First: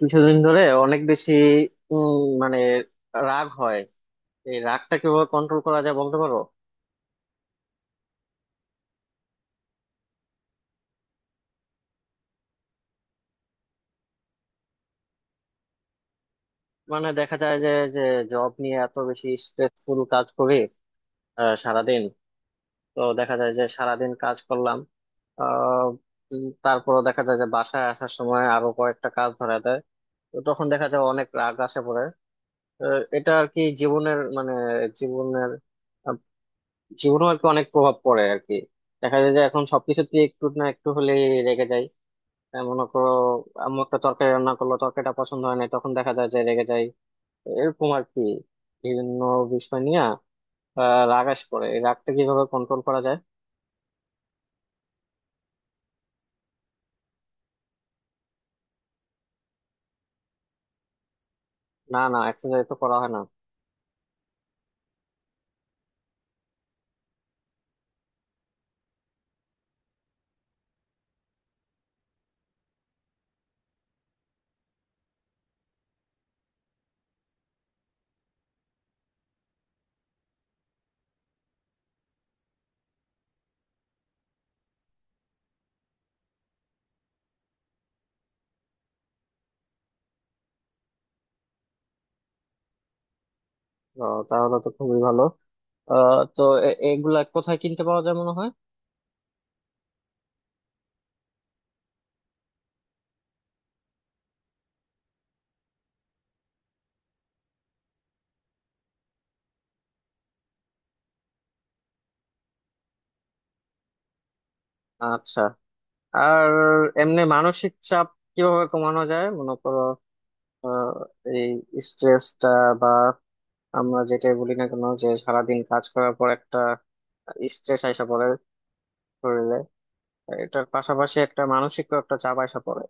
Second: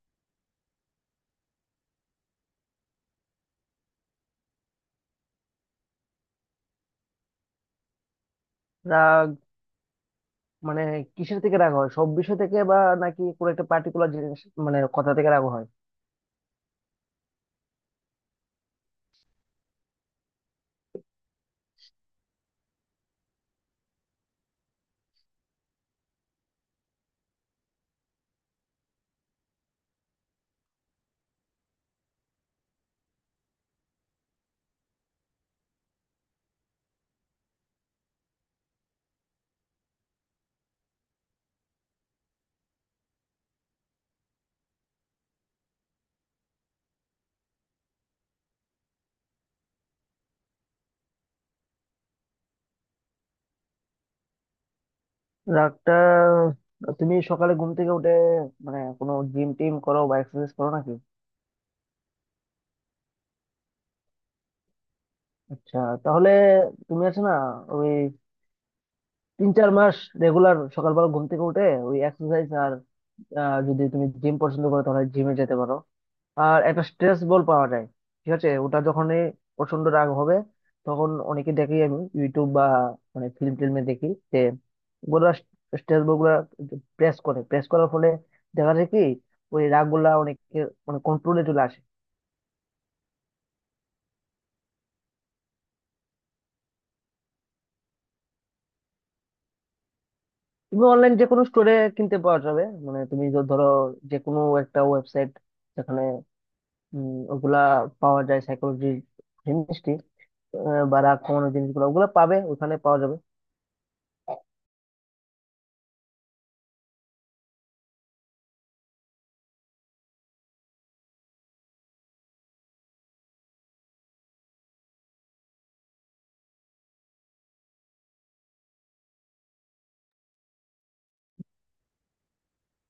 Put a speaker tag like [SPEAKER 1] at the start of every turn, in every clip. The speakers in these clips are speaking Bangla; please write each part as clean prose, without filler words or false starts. [SPEAKER 1] কিছুদিন ধরে অনেক বেশি উম মানে রাগ হয়। এই রাগটা কিভাবে কন্ট্রোল করা যায় বলতে পারো?
[SPEAKER 2] রাগ মানে কিসের থেকে রাগ হয়? সব বিষয় থেকে বা নাকি কোনো একটা পার্টিকুলার জিনিস, মানে কথা থেকে রাগ হয়?
[SPEAKER 1] মানে দেখা যায় যে যে জব নিয়ে এত বেশি স্ট্রেসফুল কাজ করি, সারাদিন। তো দেখা যায় যে সারাদিন কাজ করলাম। আহ তারপরও দেখা যায় যে বাসায় আসার সময় আরো কয়েকটা কাজ ধরা দেয়। তো তখন দেখা যায় অনেক রাগ আসে পড়ে। এটা আর কি জীবনের মানে জীবনের আহ, জীবনেও আর কি অনেক প্রভাব পড়ে আর কি। দেখা যায় যে এখন সবকিছুতে একটু না একটু হলে রেগে যাই। মনে করো, আম্মু একটা তরকারি রান্না করলো, তরকারিটা পছন্দ হয় না, তখন দেখা যায় যে রেগে যায়। এরকম আর কি বিভিন্ন বিষয় নিয়ে রাগ আস করে। এই রাগটা কিভাবে কন্ট্রোল করা যায়?
[SPEAKER 2] রাগটা তুমি সকালে ঘুম থেকে উঠে মানে কোনো জিম টিম করো বা এক্সারসাইজ করো নাকি?
[SPEAKER 1] না, না, এক্সারসাইজ তো করা হয় না।
[SPEAKER 2] আচ্ছা, তাহলে তুমি আছে না ওই 3-4 মাস রেগুলার সকালবেলা ঘুম থেকে উঠে ওই এক্সারসাইজ আর যদি তুমি জিম পছন্দ করো তাহলে জিমে যেতে পারো। আর একটা স্ট্রেস বল পাওয়া যায়, ঠিক আছে? ওটা যখনই প্রচন্ড রাগ হবে তখন অনেকে দেখি, আমি ইউটিউব বা মানে ফিল্ম টিল্মে দেখি যে ওগুলা স্ট্রেস বল গুলা প্রেস করে, প্রেস করার ফলে দেখা যায় কি ওই রাগ গুলা অনেকে মানে কন্ট্রোলে চলে আসে।
[SPEAKER 1] তো তাহলে তো খুবই ভালো। তো এগুলা কোথায় কিনতে পাওয়া যায় মনে হয়?
[SPEAKER 2] তুমি অনলাইন যে কোনো স্টোরে কিনতে পাওয়া যাবে, মানে তুমি ধরো যে কোনো একটা ওয়েবসাইট যেখানে ওগুলা পাওয়া যায়, সাইকোলজি জিনিসটি, বা রাগ কমানোর জিনিসগুলো ওগুলো পাবে, ওখানে পাওয়া যাবে।
[SPEAKER 1] আচ্ছা, আর এমনি মানসিক চাপ কিভাবে কমানো যায় মনে করো? আহ, এই স্ট্রেসটা বা আমরা যেটাই বলি না কেন, যে সারাদিন কাজ করার পর একটা স্ট্রেস আইসা পড়ে শরীরে। এটার পাশাপাশি একটা মানসিক একটা চাপ আসা পড়ে।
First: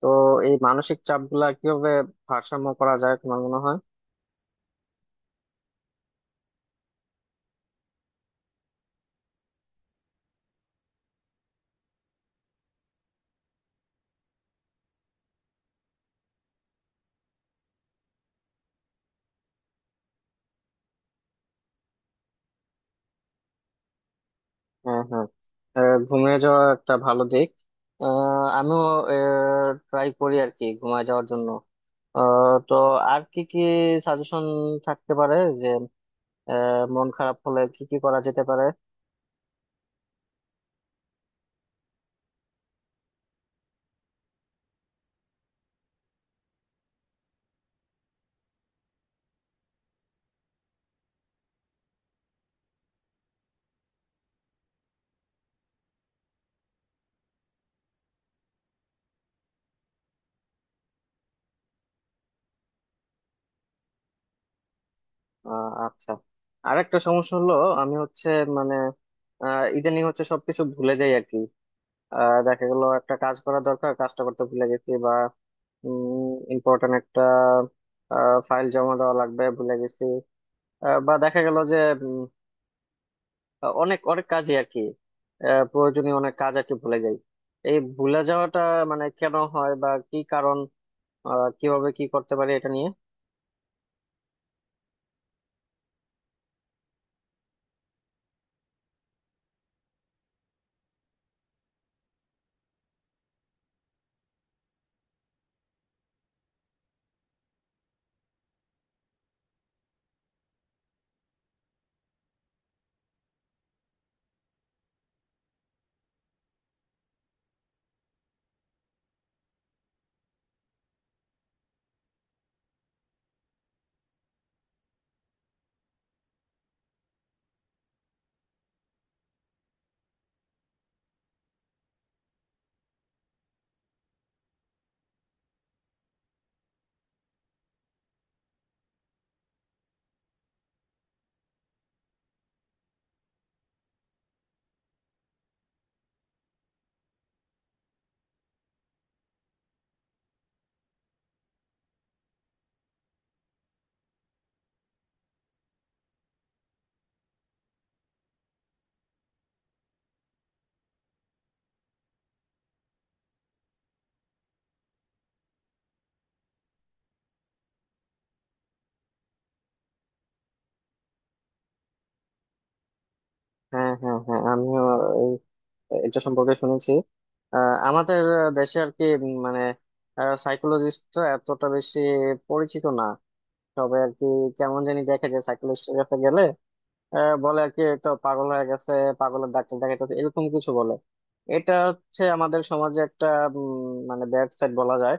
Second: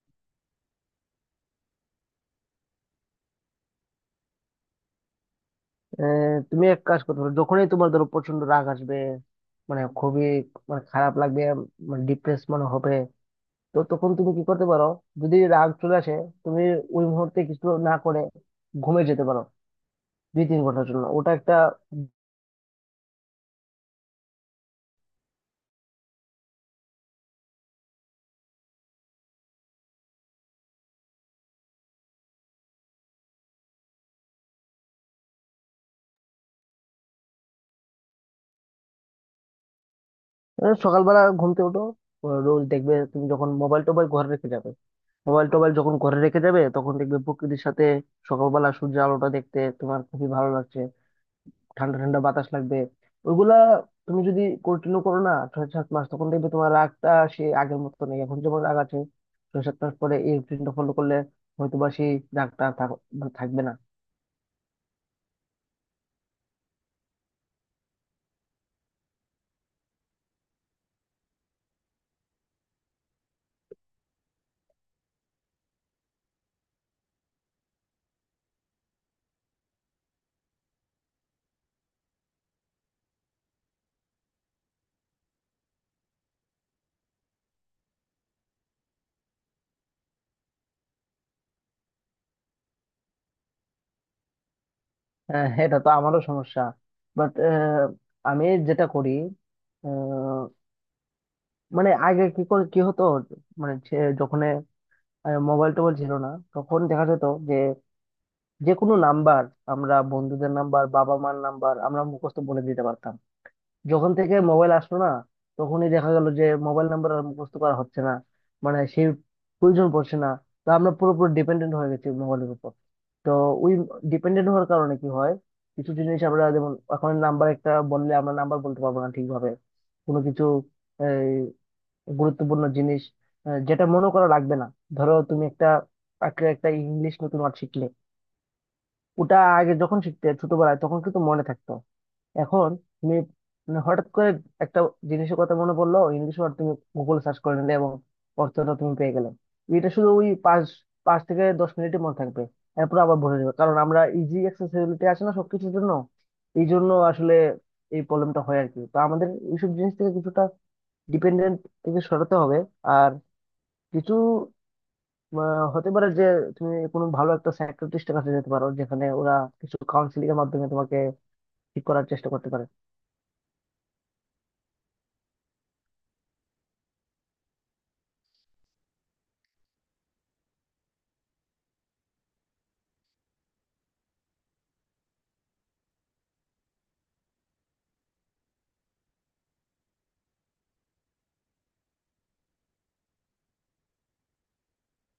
[SPEAKER 1] তো এই মানসিক চাপ গুলা কিভাবে ভারসাম্য করা যায় তোমার মনে হয়?
[SPEAKER 2] আহ, তুমি এক কাজ করতে পারো, যখনই তোমার ধরো প্রচন্ড রাগ আসবে, মানে খুবই মানে খারাপ লাগবে, মানে ডিপ্রেস মনে হবে, তো তখন তুমি কি করতে পারো, যদি রাগ চলে আসে তুমি ওই মুহূর্তে কিছু না করে ঘুমে যেতে পারো 2-3 ঘন্টার জন্য। ওটা একটা।
[SPEAKER 1] হ্যাঁ, হ্যাঁ, ঘুমিয়ে যাওয়া একটা ভালো দিক। আমিও ট্রাই করি আর কি ঘুমিয়ে যাওয়ার জন্য। তো আর কি কি সাজেশন থাকতে পারে যে মন খারাপ হলে কি কি করা যেতে পারে?
[SPEAKER 2] সকালবেলা ঘুমতে ওঠো রোজ, দেখবে তুমি যখন মোবাইল টোবাইল ঘরে রেখে যাবে, মোবাইল টোবাইল যখন ঘরে রেখে যাবে তখন দেখবে প্রকৃতির সাথে সকালবেলা সূর্যের আলোটা দেখতে তোমার খুবই ভালো লাগছে, ঠান্ডা ঠান্ডা বাতাস লাগবে। ওইগুলা তুমি যদি কন্টিনিউ করো না 6-7 মাস, তখন দেখবে তোমার রাগটা সে আগের মতো নেই। এখন যেমন রাগ আছে, 6-7 মাস পরে এই রুটিনটা ফলো করলে হয়তো বা সেই রাগটা আর থাক- মানে থাকবে না।
[SPEAKER 1] আচ্ছা, আরেকটা সমস্যা হলো, আমি হচ্ছে মানে ইদানিং হচ্ছে সবকিছু ভুলে যাই আর কি। দেখা গেল একটা কাজ করা দরকার, কাজটা করতে ভুলে গেছি। ইম্পর্টেন্ট একটা ফাইল জমা দেওয়া লাগবে, ভুলে গেছি। বা দেখা গেল যে উম, অনেক অনেক কাজই আর কি, প্রয়োজনীয় অনেক কাজ আর কি ভুলে যাই। এই ভুলে যাওয়াটা মানে কেন হয় বা কি কারণ, কিভাবে কি করতে পারি এটা নিয়ে?
[SPEAKER 2] হ্যাঁ, এটা তো আমারও সমস্যা। বাট আমি যেটা করি, আহ, মানে আগে কি করে কি হতো, মানে যখন মোবাইল টোবাইল ছিল না তখন দেখা যেত যে যে কোনো নাম্বার আমরা, বন্ধুদের নাম্বার, বাবা মার নাম্বার আমরা মুখস্থ বলে দিতে পারতাম। যখন থেকে মোবাইল আসলো না, তখনই দেখা গেল যে মোবাইল নাম্বার আর মুখস্থ করা হচ্ছে না, মানে সেই প্রয়োজন পড়ছে না। তো আমরা পুরোপুরি ডিপেন্ডেন্ট হয়ে গেছি মোবাইলের উপর। তো ওই ডিপেন্ডেন্ট হওয়ার কারণে কি হয়, কিছু জিনিস আমরা, যেমন এখন নাম্বার একটা বললে আমরা নাম্বার বলতে পারবো না ঠিকভাবে। কোনো কিছু এই গুরুত্বপূর্ণ জিনিস, যেটা মনে করা লাগবে না। ধরো তুমি একটা একটা ইংলিশ নতুন ওয়ার্ড শিখলে, ওটা আগে যখন শিখতে ছোটবেলায় তখন কিন্তু মনে থাকতো। এখন তুমি মানে হঠাৎ করে একটা জিনিসের কথা মনে পড়লো ইংলিশ ওয়ার্ড, তুমি গুগল সার্চ করে নিলে এবং অর্থটা তুমি পেয়ে গেলে, এটা শুধু ওই পাঁচ পাঁচ থেকে দশ মিনিটই মনে থাকবে, এরপর আবার ভুলে যাবে। কারণ আমরা ইজি অ্যাক্সেসিবিলিটি আছে না সবকিছুর জন্য, এই জন্য আসলে এই প্রবলেমটা হয় আর কি। তো আমাদের এইসব জিনিস থেকে কিছুটা ডিপেন্ডেন্ট থেকে সরাতে হবে। আর কিছু আহ, হতে পারে যে তুমি কোনো ভালো একটা সাইকিয়াট্রিস্টের কাছে যেতে পারো, যেখানে ওরা কিছু কাউন্সিলিং এর মাধ্যমে তোমাকে ঠিক করার চেষ্টা করতে পারে।
[SPEAKER 1] হ্যাঁ, হ্যাঁ, হ্যাঁ, আমিও এই- এটা সম্পর্কে শুনেছি। আমাদের দেশে আর কি মানে সাইকোলজিস্টরা এতটা বেশি পরিচিত না। তবে আর কি কেমন জানি দেখা যায় সাইকোলজিস্টের কাছে গেলে বলে আর কি তো পাগল হয়ে গেছে, পাগলের ডাক্তার দেখাইতেছে, এরকম কিছু বলে। এটা হচ্ছে আমাদের সমাজে একটা মানে ব্যাড সাইড বলা যায়।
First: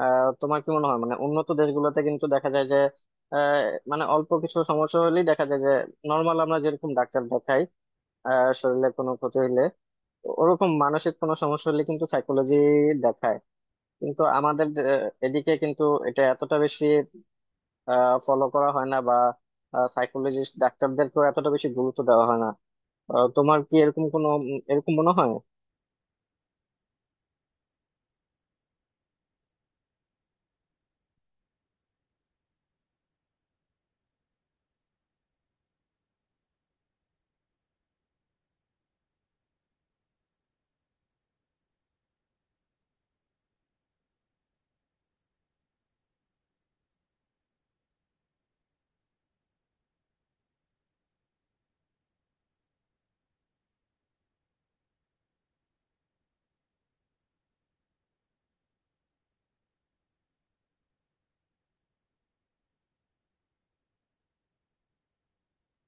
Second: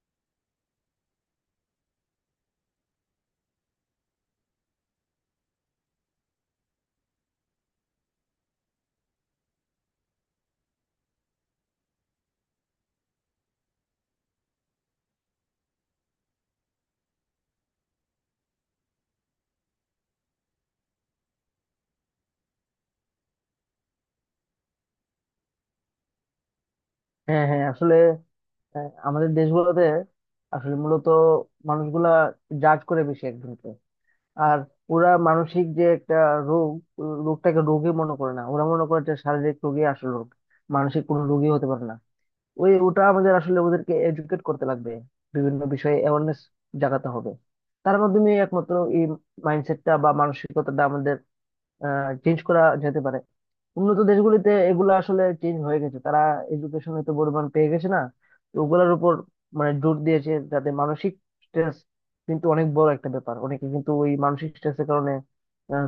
[SPEAKER 1] তোমার কি মনে হয়, মানে উন্নত দেশগুলোতে কিন্তু দেখা যায় যে আহ, মানে অল্প কিছু সমস্যা হলেই দেখা যায় যে নর্মাল আমরা যেরকম ডাক্তার দেখাই শরীরে কোনো ক্ষতি হলে, ওরকম মানসিক কোনো সমস্যা হলে কিন্তু সাইকোলজি দেখায়। কিন্তু আমাদের এদিকে কিন্তু এটা এতটা বেশি ফলো করা হয় না, বা সাইকোলজিস্ট ডাক্তারদেরকেও এতটা বেশি গুরুত্ব দেওয়া হয় না। তোমার কি এরকম কোনো এরকম মনে হয়?
[SPEAKER 2] হ্যাঁ, হ্যাঁ, আসলে হ্যাঁ, আমাদের দেশগুলোতে আসলে মূলত মানুষগুলা জাজ করে বেশি একজনকে। আর ওরা মানসিক যে একটা রোগ, ও রোগটাকে রোগী মনে করে না। ওরা মনে করে যে শারীরিক রোগী আসল রোগ, মানসিক কোনো রোগী হতে পারে না। ওই ওটা আমাদের আসলে ওদেরকে এডুকেট করতে লাগবে, বিভিন্ন বিষয়ে অ্যাওয়ারনেস জাগাতে হবে। তার মাধ্যমে একমাত্র এই মাইন্ডসেটটা বা মানসিকতাটা আমাদের চেঞ্জ করা যেতে পারে। উন্নত দেশগুলিতে এগুলো আসলে চেঞ্জ হয়ে গেছে, তারা এডুকেশনে তো পরিমাণ পেয়ে গেছে না, তো ওগুলোর উপর মানে জোর দিয়েছে। যাতে মানসিক স্ট্রেস কিন্তু অনেক বড় একটা ব্যাপার, অনেকে কিন্তু ওই মানসিক স্ট্রেসের কারণে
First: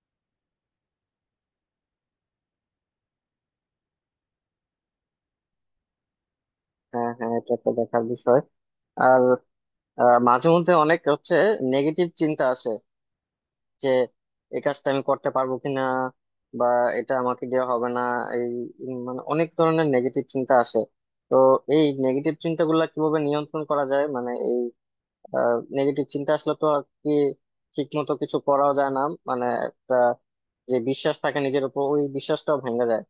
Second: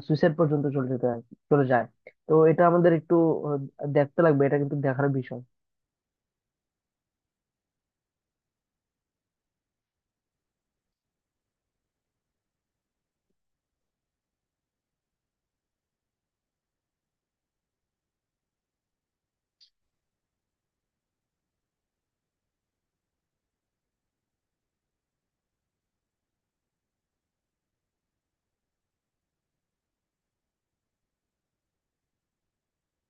[SPEAKER 2] সুইসাইড পর্যন্ত চলে যায়। তো এটা আমাদের একটু দেখতে লাগবে, এটা কিন্তু দেখার বিষয়।
[SPEAKER 1] হ্যাঁ, হ্যাঁ, এটা একটা দেখার বিষয়। আর মাঝে মধ্যে অনেক হচ্ছে নেগেটিভ চিন্তা আসে, যে এই কাজটা আমি করতে পারবো কিনা, বা এটা আমাকে দেওয়া হবে না, এই মানে অনেক ধরনের নেগেটিভ চিন্তা আসে। তো এই নেগেটিভ চিন্তাগুলো কিভাবে নিয়ন্ত্রণ করা যায়? মানে এই নেগেটিভ চিন্তা আসলে তো আর কি ঠিক মতো কিছু করাও যায় না। মানে একটা যে বিশ্বাস থাকে নিজের উপর, ওই বিশ্বাসটাও ভেঙে যায়।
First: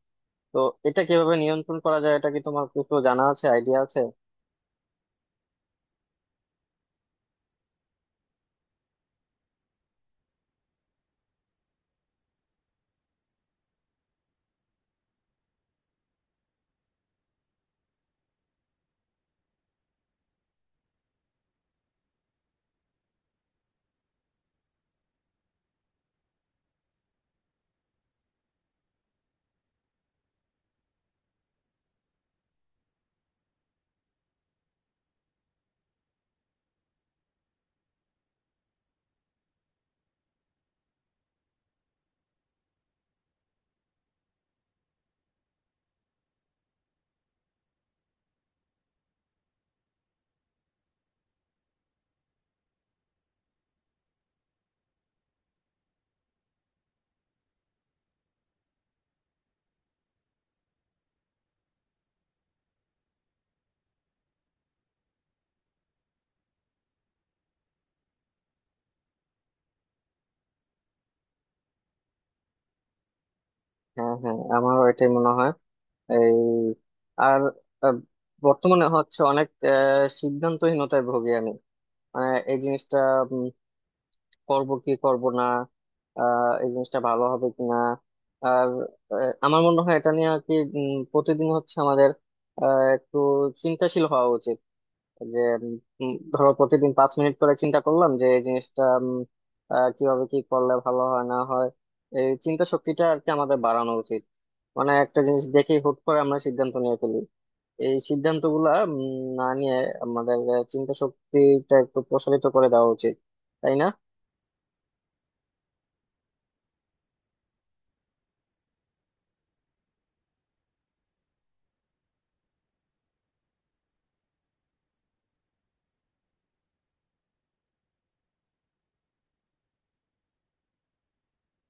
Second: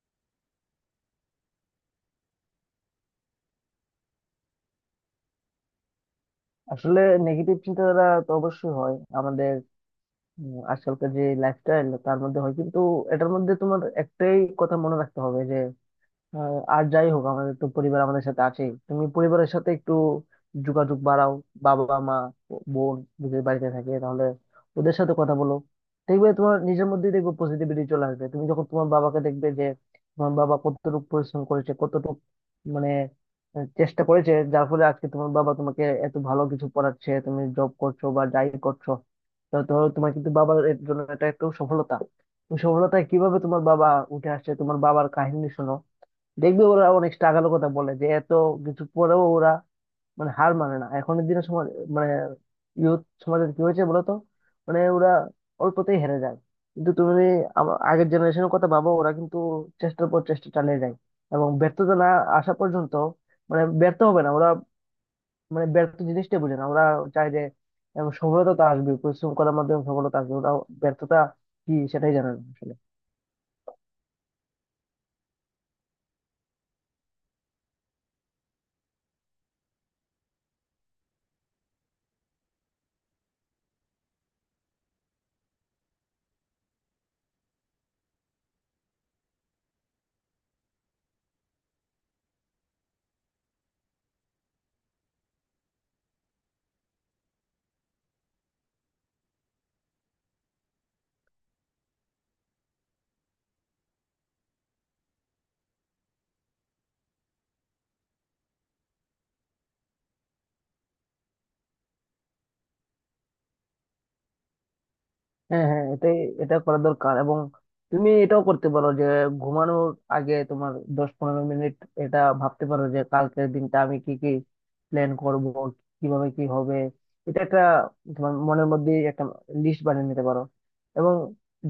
[SPEAKER 1] তো এটা কিভাবে নিয়ন্ত্রণ করা যায়? এটা কি তোমার কিছু জানা আছে, আইডিয়া আছে?
[SPEAKER 2] আসলে নেগেটিভ চিন্তাধারা তো অবশ্যই হয় আমাদের, আজকালকার যে লাইফস্টাইল তার মধ্যে হয় কিন্তু। এটার মধ্যে তোমার একটাই কথা মনে রাখতে হবে, আর আর যাই হোক আমাদের তো পরিবার আমাদের সাথে আছেই, তুমি পরিবারের সাথে একটু যোগাযোগ বাড়াও। বাবা, মা, বোন যদি বাড়িতে থাকে তাহলে ওদের সাথে কথা বলো, দেখবে তোমার নিজের মধ্যেই দেখবে পজিটিভিটি চলে আসবে। তুমি যখন তোমার বাবাকে দেখবে যে তোমার বাবা কতটুকু পরিশ্রম করেছে, কতটুকু মানে চেষ্টা করেছে যার ফলে আজকে তোমার বাবা তোমাকে এত ভালো কিছু পড়াচ্ছে, তুমি জব করছো বা যাই করছো, তো ধরো তোমার কিন্তু বাবার এর জন্য এটা একটু সফলতা। ওই সফলতায় কিভাবে তোমার বাবা উঠে আসছে, তোমার বাবার কাহিনী শোনো, দেখবে ওরা অনেক স্ট্রাগলের কথা বলে যে এত কিছু পরেও ওরা মানে হার মানে না। এখনের দিনে সমাজ, মানে ইউথ সমাজের কি হয়েছে বলতো, মানে ওরা অল্পতেই হেরে যায়। কিন্তু তুমি যদি আগের জেনারেশনের কথা ভাবো, ওরা কিন্তু চেষ্টার পর চেষ্টা চালিয়ে যায় এবং ব্যর্থতা না আসা পর্যন্ত, মানে ব্যর্থ হবে না ওরা, মানে ব্যর্থ জিনিসটাই বোঝে না ওরা। চায় যে, এবং সফলতা তো আসবে, পরিশ্রম করার মাধ্যমে সফলতা আসবে, ওরা ব্যর্থতা কি সেটাই জানে না আসলে।
[SPEAKER 1] হ্যাঁ, হ্যাঁ, আমারও এটাই মনে হয়। এই আর আহ, বর্তমানে হচ্ছে অনেক সিদ্ধান্তহীনতায় ভুগি আমি। মানে এই জিনিসটা উম, করব কি করব না, এই জিনিসটা ভালো হবে কি না। আর আমার মনে হয় এটা নিয়ে আর কি প্রতিদিন হচ্ছে আমাদের একটু চিন্তাশীল হওয়া উচিত। যে ধরো প্রতিদিন 5 মিনিট করে চিন্তা করলাম যে এই জিনিসটা কিভাবে কি করলে ভালো হয় না হয়। এই চিন্তা শক্তিটা আর কি আমাদের বাড়ানো উচিত। মানে একটা জিনিস দেখে হুট করে আমরা সিদ্ধান্ত নিয়ে ফেলি। এই সিদ্ধান্ত গুলা না নিয়ে আমাদের চিন্তা শক্তিটা একটু প্রসারিত করে দেওয়া উচিত, তাই না?
[SPEAKER 2] হ্যাঁ, হ্যাঁ, এটাই এটা করা দরকার। এবং তুমি এটাও করতে পারো যে ঘুমানোর আগে তোমার 10-15 মিনিট এটা ভাবতে পারো যে কালকের দিনটা আমি কি কি প্ল্যান করব, কিভাবে কি হবে। এটা একটা তোমার মনের মধ্যে একটা লিস্ট বানিয়ে নিতে পারো। এবং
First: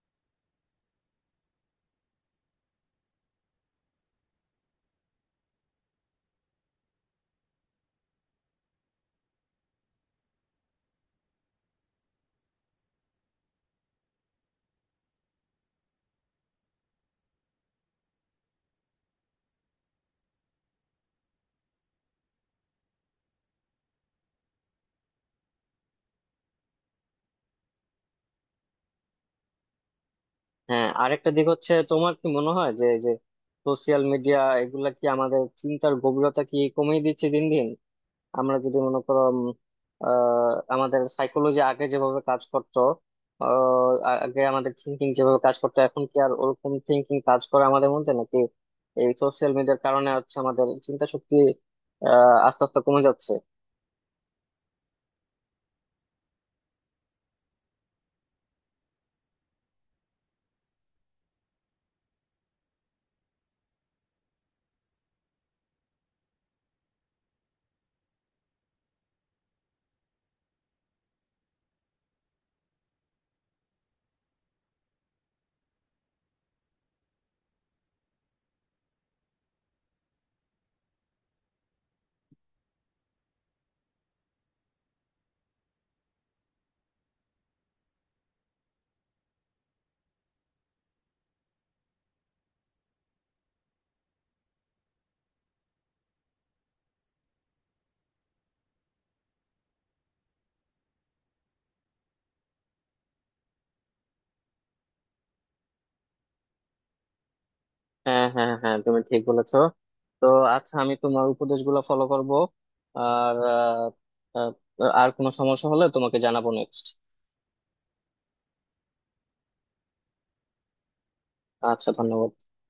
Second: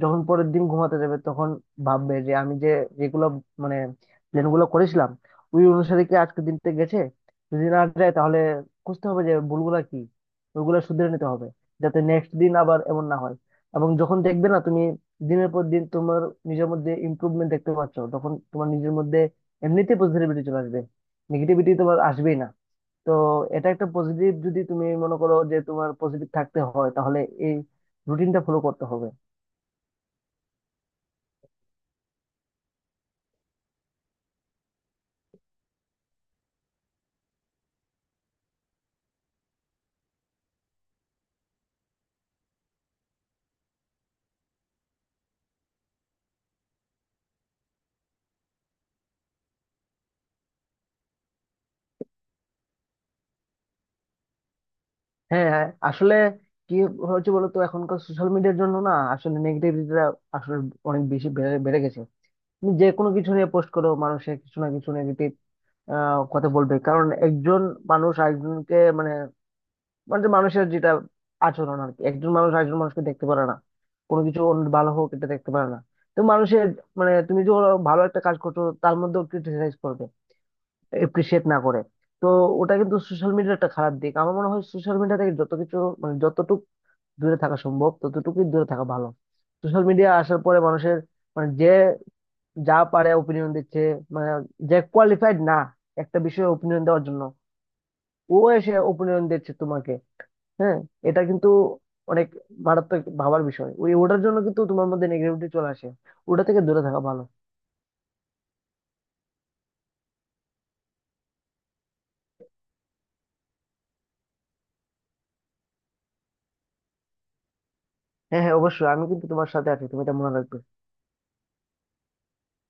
[SPEAKER 2] যখন পরের দিন ঘুমাতে যাবে তখন ভাববে যে আমি যে যেগুলো মানে প্ল্যান গুলো করেছিলাম ওই অনুসারে কি আজকের দিনটা গেছে। যদি না যায় তাহলে বুঝতে হবে যে ভুলগুলা কি, ওইগুলো শুধরে নিতে হবে, যাতে নেক্সট দিন আবার এমন না হয়। এবং যখন দেখবে না তুমি দিনের পর দিন তোমার নিজের মধ্যে ইমপ্রুভমেন্ট দেখতে পাচ্ছ, তখন তোমার নিজের মধ্যে এমনিতে পজিটিভিটি চলে আসবে, নেগেটিভিটি তোমার আসবেই না। তো এটা একটা পজিটিভ, যদি তুমি মনে করো যে তোমার পজিটিভ থাকতে হয় তাহলে এই রুটিনটা ফলো করতে হবে।
[SPEAKER 1] হ্যাঁ, আরেকটা দিক হচ্ছে, তোমার কি মনে হয় যে এই যে সোশিয়াল মিডিয়া এগুলা কি আমাদের চিন্তার গভীরতা কি কমিয়ে দিচ্ছে দিন দিন? আমরা যদি মনে করো আহ, আমাদের সাইকোলজি আগে যেভাবে কাজ করতো, আগে আমাদের থিঙ্কিং যেভাবে কাজ করতো, এখন কি আর ওরকম থিঙ্কিং কাজ করে আমাদের মধ্যে নাকি? এই সোশ্যাল মিডিয়ার কারণে হচ্ছে আমাদের চিন্তা শক্তি আস্তে আস্তে কমে যাচ্ছে।
[SPEAKER 2] হ্যাঁ, হ্যাঁ, আসলে কি হচ্ছে বলতো, এখনকার সোশ্যাল মিডিয়ার জন্য না আসলে নেগেটিভিটিটা আসলে অনেক বেশি বেড়ে বেড়ে গেছে। তুমি যে কোনো কিছু নিয়ে পোস্ট করো, মানুষের কিছু না কিছু নেগেটিভ কথা বলবে। কারণ একজন মানুষ আরেকজনকে মানে, মানে যে মানুষের যেটা আচরণ আর কি, একজন মানুষ আরেকজন মানুষকে দেখতে পারে না, কোনো কিছু অন্য ভালো হোক এটা দেখতে পারে না। তো মানুষের মানে তুমি যে ওরা ভালো একটা কাজ করছো তার মধ্যেও ক্রিটিসাইজ করবে, এপ্রিসিয়েট না করে। তো ওটা কিন্তু সোশ্যাল মিডিয়ার একটা খারাপ দিক। আমার মনে হয় সোশ্যাল মিডিয়া থেকে যত কিছু মানে যতটুকু দূরে থাকা সম্ভব ততটুকুই দূরে থাকা ভালো। সোশ্যাল মিডিয়া আসার পরে মানুষের মানে যে যা পারে ওপিনিয়ন দিচ্ছে, মানে যে কোয়ালিফাইড না একটা বিষয়ে ওপিনিয়ন দেওয়ার জন্য, ও এসে ওপিনিয়ন দিচ্ছে তোমাকে। হ্যাঁ, এটা কিন্তু অনেক মারাত্মক ভাবার বিষয়। ওই ওটার জন্য কিন্তু তোমার মধ্যে নেগেটিভিটি চলে আসে, ওটা থেকে দূরে থাকা ভালো।
[SPEAKER 1] হ্যাঁ, হ্যাঁ, হ্যাঁ, তুমি ঠিক বলেছো। তো আচ্ছা, আমি তোমার উপদেশগুলো ফলো করব। আর আহ, আহ, আর কোনো সমস্যা হলে তোমাকে জানাবো নেক্সট।
[SPEAKER 2] হ্যাঁ, হ্যাঁ, অবশ্যই আমি কিন্তু তোমার সাথে আছি, তুমি এটা মনে রাখবে।
[SPEAKER 1] আচ্ছা, ধন্যবাদ।